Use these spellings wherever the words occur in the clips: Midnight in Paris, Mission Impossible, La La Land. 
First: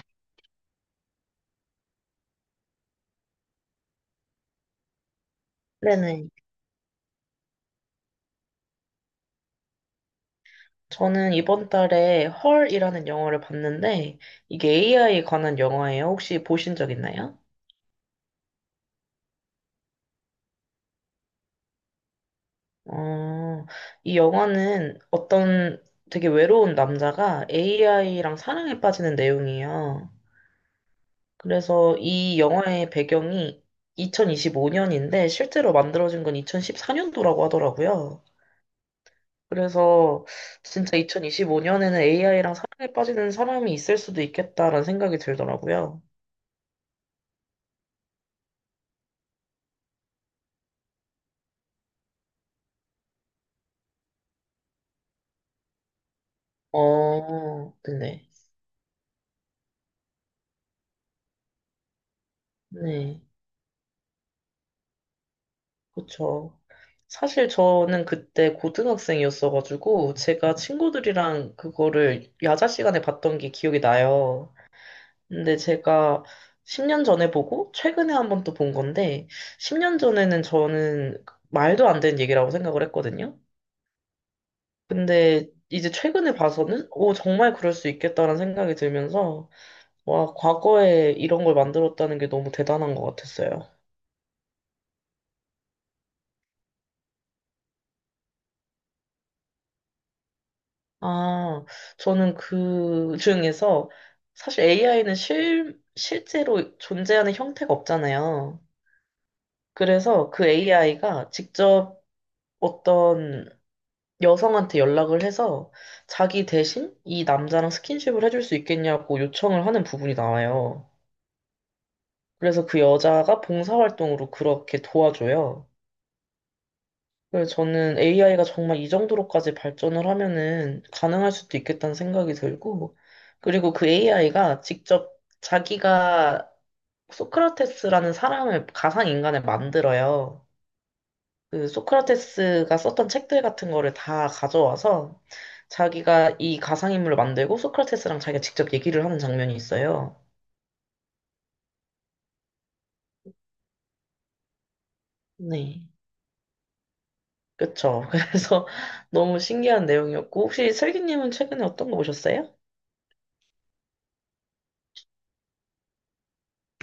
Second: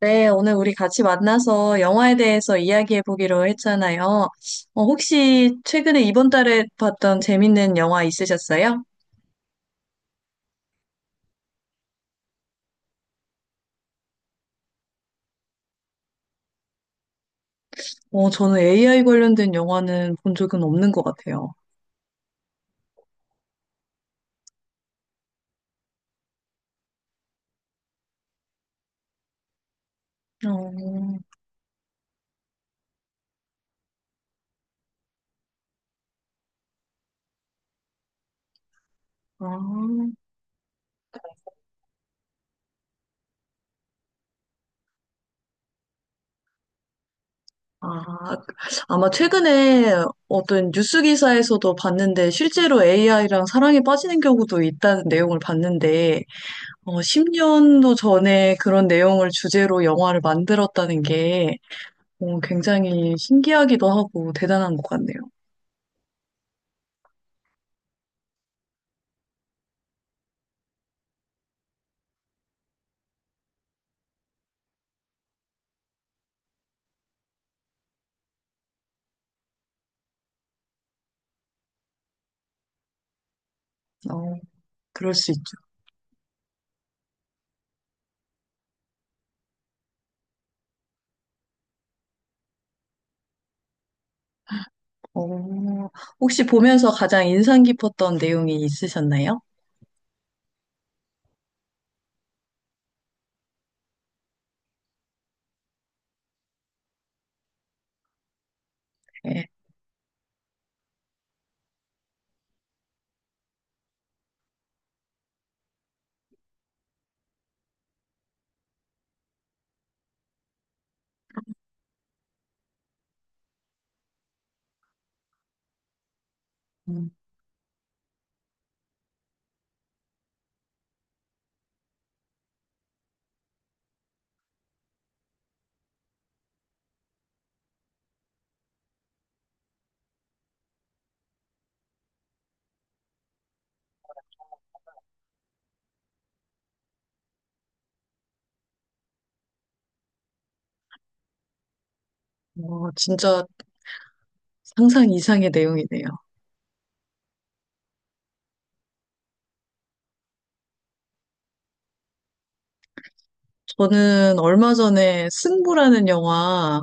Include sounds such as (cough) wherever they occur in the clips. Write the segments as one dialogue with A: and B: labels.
A: 네, 오늘 우리 같이 만나서 영화에 대해서 이야기해 보기로 했잖아요. 혹시 최근에 이번
B: 네네.
A: 달에 봤던 재밌는 영화 있으셨어요?
B: 저는 이번 달에 헐이라는 영화를 봤는데, 이게 AI에 관한 영화예요. 혹시 보신 적 있나요?
A: 저는 AI 관련된 영화는 본 적은 없는 것 같아요.
B: 어, 이 영화는 어떤 되게 외로운 남자가 AI랑 사랑에 빠지는 내용이에요.
A: 어,
B: 그래서 이 영화의 배경이 2025년인데, 실제로 만들어진 건 2014년도라고 하더라고요.
A: 아,
B: 그래서 진짜 2025년에는 AI랑 사랑에 빠지는 사람이 있을 수도 있겠다라는 생각이 들더라고요.
A: 아, 아마 최근에 어떤 뉴스 기사에서도 봤는데 실제로 AI랑 사랑에 빠지는 경우도 있다는 내용을 봤는데
B: 어,
A: 10년도
B: 네.
A: 전에 그런 내용을 주제로 영화를 만들었다는 게 굉장히
B: 네.
A: 신기하기도 하고 대단한 것 같네요.
B: 그쵸. 사실 저는 그때 고등학생이었어가지고, 제가 친구들이랑 그거를 야자 시간에 봤던 게 기억이 나요. 근데 제가 10년 전에 보고, 최근에 한번 또 본 건데, 10년 전에는 저는 말도 안 되는 얘기라고 생각을 했거든요.
A: 어, 그럴 수
B: 근데
A: 있죠.
B: 이제 최근에 봐서는, 오, 정말 그럴 수 있겠다라는 생각이 들면서, 와, 과거에 이런 걸 만들었다는 게 너무 대단한 것 같았어요.
A: 어, 혹시 보면서 가장 인상 깊었던 내용이 있으셨나요?
B: 아, 저는 그 중에서 사실 AI는 실제로 존재하는 형태가 없잖아요.
A: 네.
B: 그래서 그 AI가 직접 어떤 여성한테 연락을 해서 자기 대신 이 남자랑 스킨십을 해줄 수 있겠냐고 요청을 하는 부분이 나와요. 그래서 그 여자가 봉사활동으로 그렇게 도와줘요.
A: 음,
B: 그래서 저는 AI가 정말 이 정도로까지 발전을 하면은 가능할 수도 있겠다는 생각이 들고, 그리고 그 AI가 직접 자기가 소크라테스라는 사람을, 가상인간을 만들어요. 그 소크라테스가 썼던 책들 같은 거를 다 가져와서 자기가 이 가상인물을 만들고 소크라테스랑 자기가 직접 얘기를 하는 장면이 있어요.
A: 진짜 상상 이상의
B: 네.
A: 내용이네요.
B: 그쵸. (laughs) 그래서 너무 신기한 내용이었고, 혹시 슬기님은 최근에 어떤 거 보셨어요?
A: 저는 얼마 전에 승부라는 영화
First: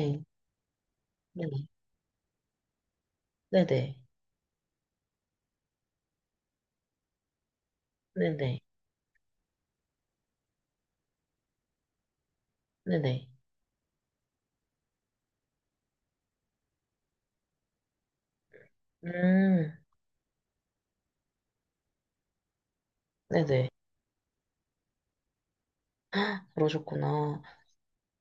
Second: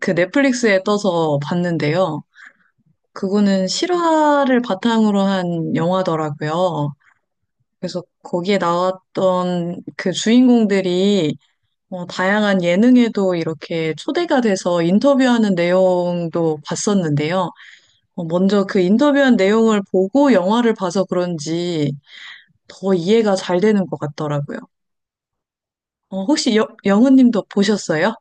A: 그 넷플릭스에 떠서
B: 네네.
A: 봤는데요. 그거는
B: 네네.
A: 실화를 바탕으로 한 영화더라고요. 그래서 거기에
B: 네네.
A: 나왔던 그 주인공들이 다양한
B: 네네.
A: 예능에도 이렇게 초대가 돼서 인터뷰하는 내용도 봤었는데요. 먼저 그 인터뷰한
B: 음,
A: 내용을 보고 영화를 봐서 그런지 더 이해가 잘
B: 네네.
A: 되는 것 같더라고요.
B: 헉,
A: 혹시
B: 그러셨구나.
A: 영은님도 보셨어요?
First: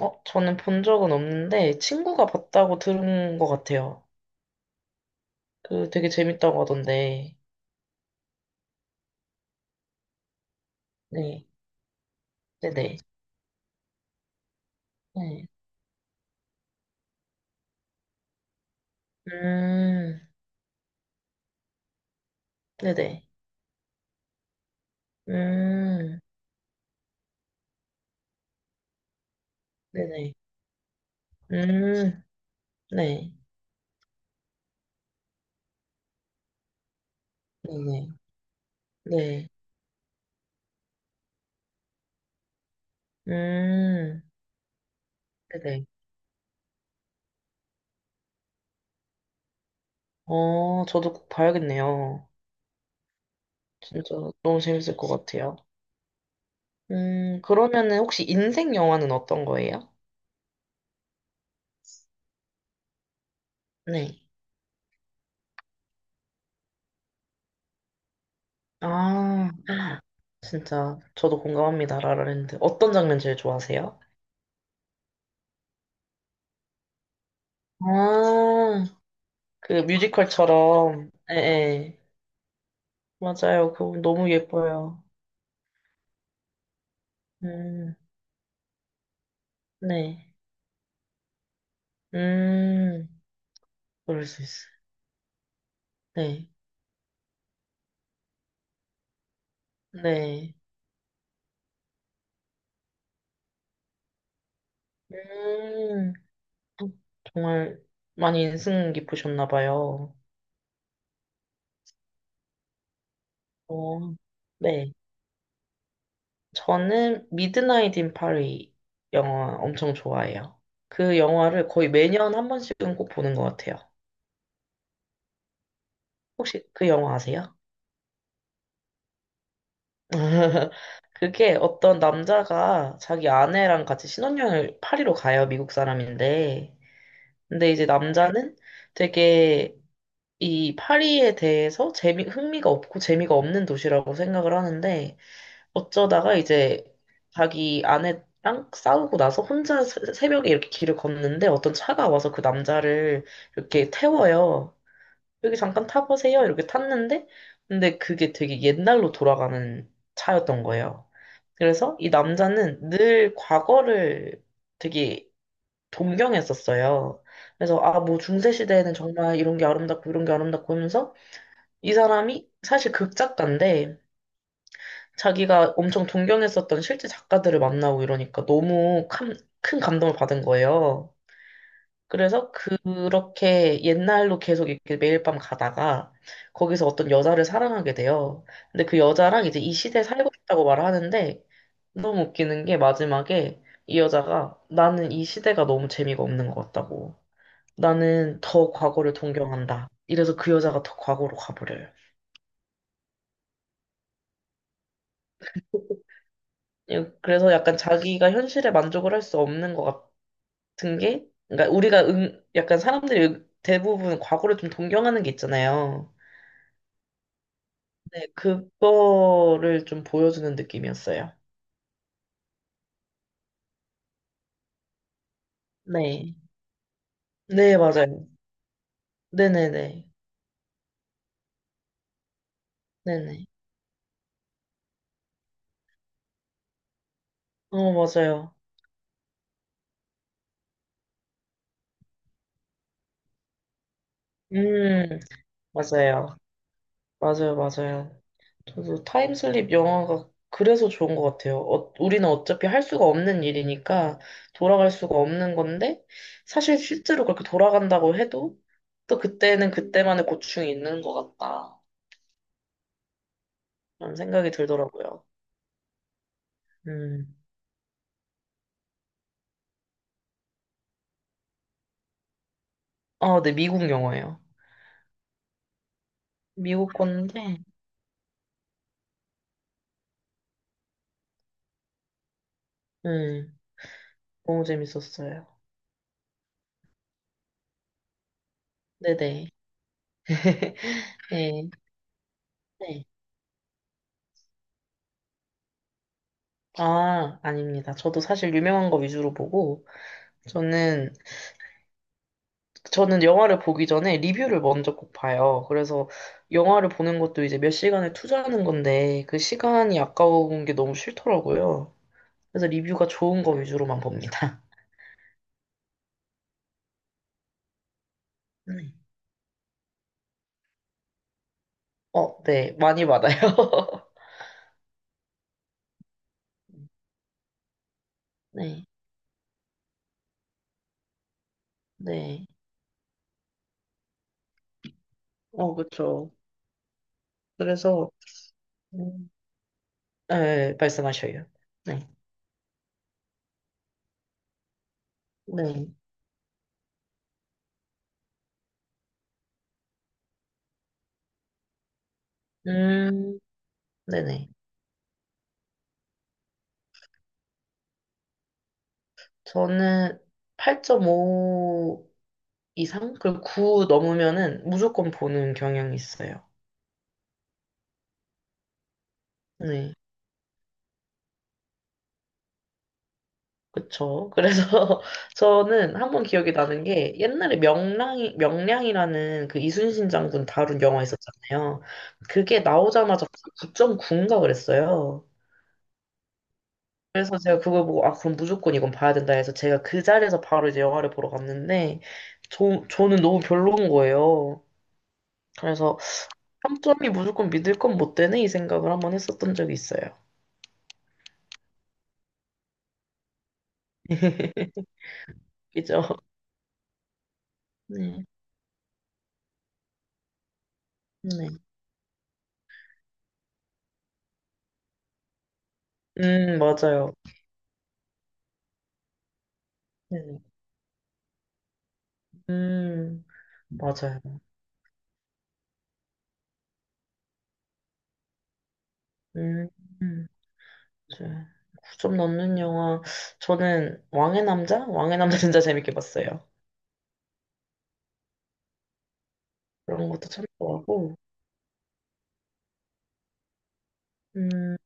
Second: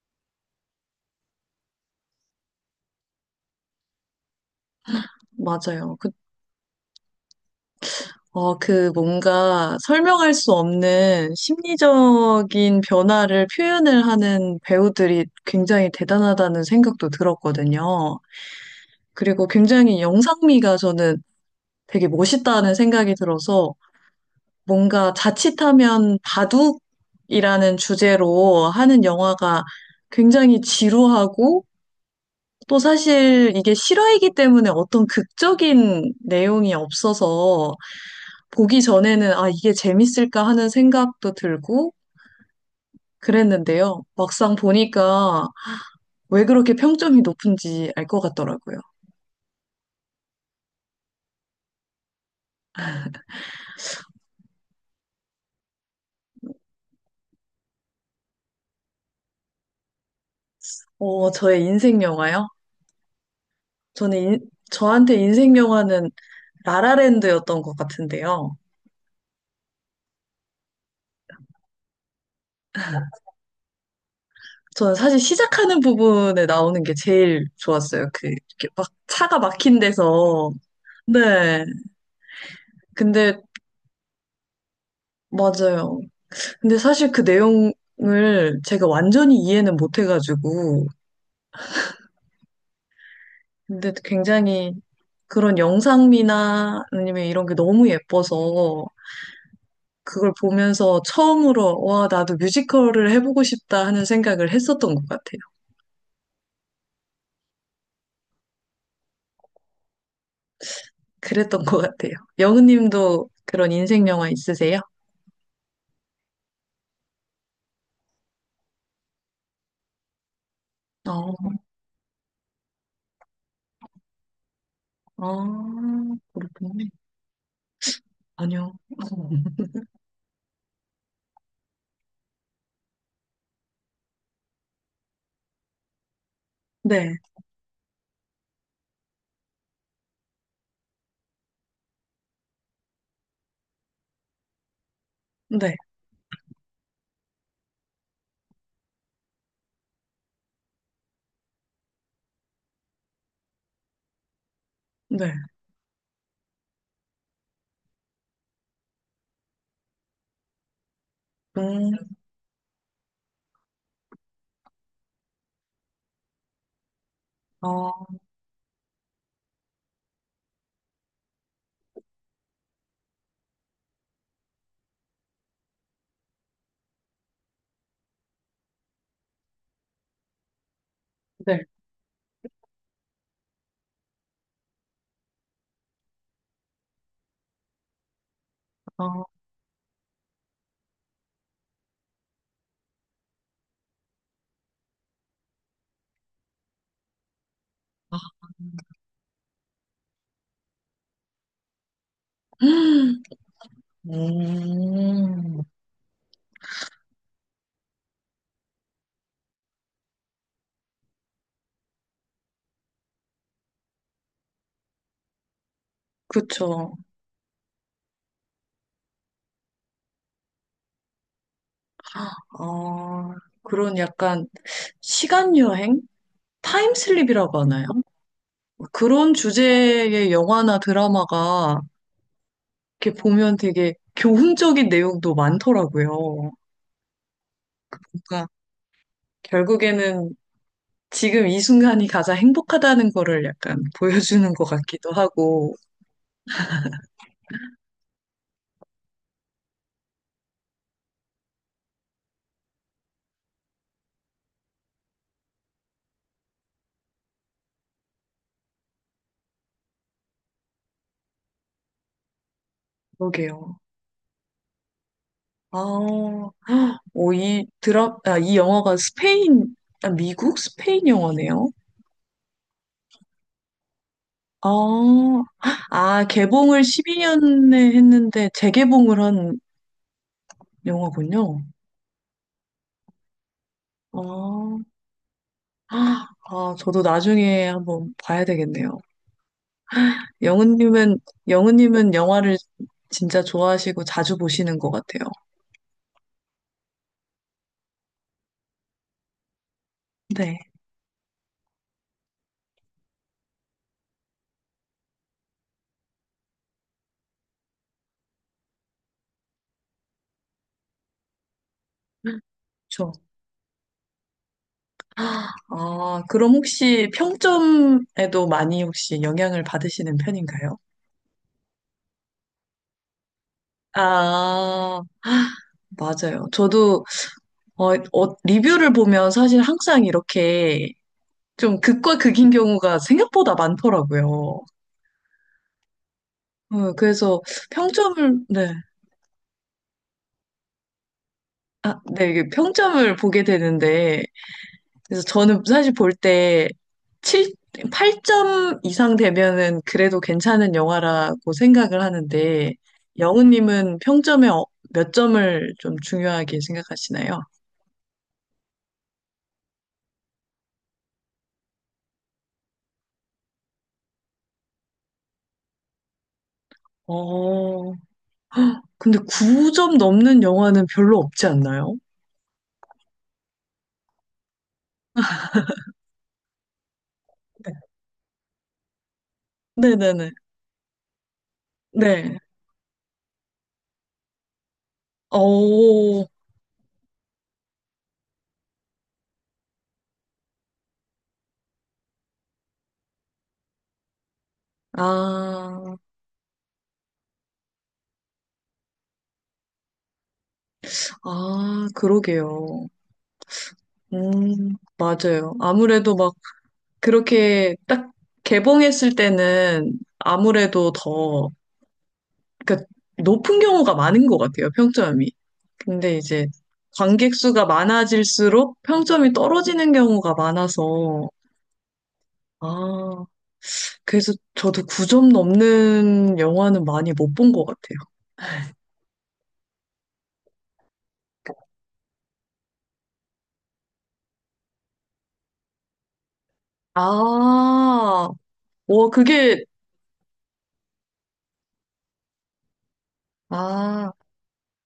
B: 어, 저는 본 적은 없는데, 친구가 봤다고 들은 것 같아요. 그
A: 맞아요.
B: 되게
A: 그,
B: 재밌다고 하던데.
A: 그 뭔가 설명할 수 없는
B: 네.
A: 심리적인
B: 네네.
A: 변화를 표현을 하는 배우들이
B: 네.
A: 굉장히 대단하다는 생각도 들었거든요. 그리고 굉장히
B: 음,
A: 영상미가 저는 되게 멋있다는 생각이
B: 네네.
A: 들어서 뭔가 자칫하면
B: 음,
A: 바둑이라는 주제로 하는 영화가
B: 네네.
A: 굉장히 지루하고
B: 음,
A: 또
B: 네.
A: 사실 이게 실화이기 때문에 어떤 극적인 내용이 없어서
B: 네네.
A: 보기 전에는
B: 네.
A: 아, 이게 재밌을까 하는 생각도 들고 그랬는데요.
B: 음,
A: 막상 보니까
B: 네네.
A: 왜 그렇게 평점이 높은지 알 것 같더라고요.
B: 어, 저도 꼭 봐야겠네요. 진짜 너무 재밌을 것 같아요. 그러면은 혹시 인생 영화는 어떤 거예요?
A: 저의 인생 영화요? 저는
B: 네.
A: 저한테 인생 영화는 라라랜드였던 것 같은데요.
B: 아, 진짜 저도 공감합니다. 라라랜드. 어떤 장면 제일 좋아하세요?
A: 저는 사실 시작하는 부분에 나오는 게 제일 좋았어요. 그, 이렇게
B: 아,
A: 막 차가
B: 그
A: 막힌 데서.
B: 뮤지컬처럼. 예,
A: 네.
B: 예.
A: 근데,
B: 맞아요. 그거 너무 예뻐요.
A: 맞아요. 근데 사실 그
B: 음,
A: 내용을 제가 완전히 이해는 못
B: 네.
A: 해가지고.
B: 음,
A: 근데
B: 그럴 수
A: 굉장히
B: 있어요.
A: 그런
B: 네.
A: 영상미나 아니면 이런 게 너무 예뻐서 그걸
B: 네.
A: 보면서 처음으로, 와, 나도 뮤지컬을 해보고 싶다 하는 생각을 했었던 것 같아요.
B: 음, 정말 많이 인상 깊으셨나 봐요.
A: 그랬던 것 같아요. 영은님도 그런
B: 어,
A: 인생 영화 있으세요?
B: 네. 저는 미드나잇 인 파리 영화 엄청 좋아해요. 그
A: 어
B: 영화를 거의 매년 한 번씩은 꼭 보는 것 같아요.
A: 아,
B: 혹시
A: 그렇군요.
B: 그 영화 아세요?
A: 아니요. (laughs)
B: (laughs) 그게 어떤 남자가 자기 아내랑 같이 신혼여행을 파리로 가요, 미국 사람인데.
A: 네,
B: 근데 이제 남자는 되게 이 파리에 대해서 재미, 흥미가 없고 재미가 없는 도시라고 생각을 하는데
A: 네,
B: 어쩌다가 이제 자기 아내랑 싸우고 나서 혼자 새벽에 이렇게 길을 걷는데 어떤 차가 와서 그 남자를 이렇게 태워요.
A: 네.
B: 여기 잠깐 타보세요. 이렇게 탔는데 근데 그게 되게 옛날로 돌아가는 차였던 거예요.
A: 음,
B: 그래서 이 남자는 늘 과거를 되게 동경했었어요. 그래서
A: 아,
B: 아, 뭐 중세 시대에는 정말 이런 게 아름답고 이런 게 아름답고 하면서 이 사람이 사실 극작가인데 자기가 엄청 동경했었던 실제 작가들을 만나고 이러니까 너무 큰 감동을 받은 거예요.
A: 네,
B: 그래서 그렇게 옛날로 계속 이렇게 매일 밤 가다가 거기서 어떤 여자를 사랑하게 돼요. 근데 그
A: 아,
B: 여자랑 이제 이 시대에 살고 싶다고 말하는데 너무 웃기는 게 마지막에 이 여자가 나는 이 시대가 너무 재미가 없는 것 같다고.
A: 아.
B: 나는 더 과거를 동경한다. 이래서 그 여자가 더 과거로 가버려요.
A: (gasps) 음,
B: 예, 그래서 약간 자기가 현실에 만족을 할 수 없는 것 같은 게, 그러니까 우리가 응, 약간 사람들이 대부분 과거를 좀 동경하는 게 있잖아요.
A: 그쵸.
B: 네, 그거를 좀 보여주는 느낌이었어요.
A: 아, 그런 약간 시간 여행?
B: 네.
A: 타임슬립이라고
B: 네,
A: 하나요?
B: 맞아요.
A: 그런
B: 네네네.
A: 주제의 영화나 드라마가 이렇게
B: 네네.
A: 보면 되게 교훈적인 내용도 많더라고요.
B: 어,
A: 그러니까
B: 맞아요.
A: 결국에는 지금 이 순간이 가장 행복하다는 거를 약간 보여주는 것 같기도
B: 음,
A: 하고,
B: 맞아요. 맞아요, 맞아요. 저도 타임슬립 영화가 그래서 좋은 것 같아요. 어, 우리는 어차피 할 수가 없는 일이니까 돌아갈 수가 없는 건데, 사실 실제로 그렇게 돌아간다고 해도 또 그때는 그때만의 고충이 있는 것 같다.
A: 그러게요.
B: 그런 생각이 들더라고요.
A: 아, 오,
B: 음.
A: 이 영화가 스페인, 아, 미국? 스페인 영화네요.
B: 아, 네, 미국 영화예요.
A: 아, 아, 개봉을
B: 미국 건데,
A: 12년에 했는데 재개봉을 한 영화군요.
B: 음, 너무
A: 아,
B: 재밌었어요.
A: 아, 저도 나중에 한번 봐야 되겠네요.
B: 네네. (laughs)
A: 영은님은,
B: 네.
A: 영은님은 영화를
B: 네.
A: 진짜 좋아하시고 자주 보시는 것 같아요.
B: 아, 아닙니다. 저도 사실 유명한 거 위주로 보고,
A: 네,
B: 저는, 저는 영화를 보기 전에 리뷰를 먼저 꼭 봐요. 그래서 영화를 보는 것도 이제 몇 시간을 투자하는 건데, 그 시간이 아까운 게 너무 싫더라고요. 그래서 리뷰가
A: 그렇죠.
B: 좋은 거 위주로만 봅니다.
A: 아, 그럼 혹시 평점에도 많이
B: 네.
A: 혹시 영향을 받으시는 편인가요?
B: 어, 네. 많이 받아요. (laughs)
A: 아, 맞아요. 저도
B: 네.
A: 리뷰를 보면 사실 항상 이렇게 좀 극과
B: 네.
A: 극인 경우가 생각보다 많더라고요.
B: 어, 그쵸.
A: 그래서
B: 그래서,
A: 평점을, 네.
B: 음, 네, 말씀하셔요.
A: 아,
B: 네.
A: 네, 이게 평점을 보게 되는데, 그래서 저는
B: 네.
A: 사실 볼 때, 칠 8점 이상 되면은 그래도 괜찮은 영화라고 생각을 하는데,
B: 음,
A: 영우님은 평점에
B: 네네.
A: 몇 점을 좀 중요하게 생각하시나요?
B: 저는 8.5 이상? 그리고 9 넘으면은 무조건 보는 경향이 있어요.
A: 어, 근데
B: 네.
A: 9점 넘는 영화는 별로 없지 않나요?
B: 그쵸. 그래서 (laughs) 저는 한 번 기억이 나는 게 옛날에
A: 네.
B: 명량이라는 그 이순신
A: 네네네.
B: 장군 다룬 영화 있었잖아요.
A: 네.
B: 그게 나오자마자 9.9인가 그랬어요.
A: 오,
B: 그래서 제가 그걸 보고, 아, 그럼 무조건 이건 봐야 된다 해서 제가 그 자리에서 바로 이제 영화를 보러 갔는데, 저는 너무 별로인 거예요.
A: 아,
B: 그래서 3점이 무조건 믿을 건 못 되네? 이 생각을 한번 했었던 적이 있어요.
A: 아, 그러게요.
B: (laughs)
A: 맞아요.
B: 그죠?
A: 아무래도 막 그렇게 딱
B: 네.
A: 개봉했을 때는 아무래도 더,
B: 네.
A: 그러니까 높은 경우가 많은 것 같아요, 평점이. 근데 이제
B: 맞아요.
A: 관객 수가 많아질수록 평점이 떨어지는 경우가
B: 네.
A: 많아서, 아,
B: 음,
A: 그래서
B: 맞아요.
A: 저도 9점 넘는 영화는 많이 못 본 것 같아요.
B: 음, 음, 맞아요. 9점 넣는 영화. 저는 왕의 남자? 왕의 남자 진짜 재밌게 봤어요.
A: 아, 와, 그게,
B: 그런 것도 참 좋아하고.
A: 아,
B: 음,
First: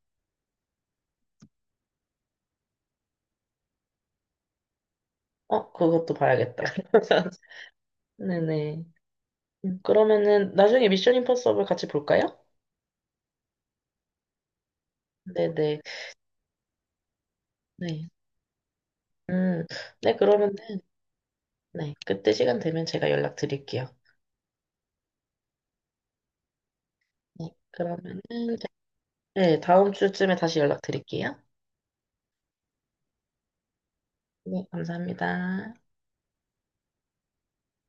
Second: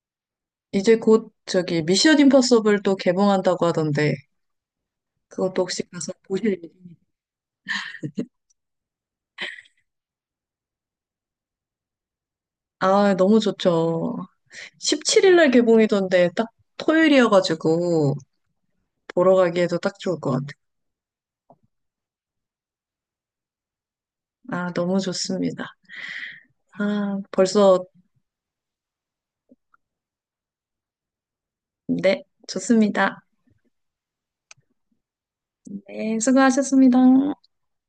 A: 이제 곧 저기 미션 임파서블 또 개봉한다고 하던데, 그것도
B: 어,
A: 혹시 가서
B: 그것도
A: 보실 일이
B: 봐야겠다.
A: 있으세요?
B: (laughs)
A: (laughs)
B: 네네. 그러면은 나중에 미션 임파서블 같이 볼까요?
A: 아, 너무 좋죠. 17일 날
B: 네네.
A: 개봉이던데, 딱
B: 네.
A: 토요일이어가지고, 보러
B: 음,
A: 가기에도 딱
B: 네,
A: 좋을 것 같아요.
B: 그러면은, 네. 그때 시간 되면 제가 연락드릴게요.
A: 아, 너무 좋습니다. 아,
B: 네.
A: 벌써,
B: 그러면은, 네. 다음 주쯤에 다시 연락드릴게요.
A: 네, 좋습니다.
B: 네. 감사합니다.
A: 네, 수고하셨습니다.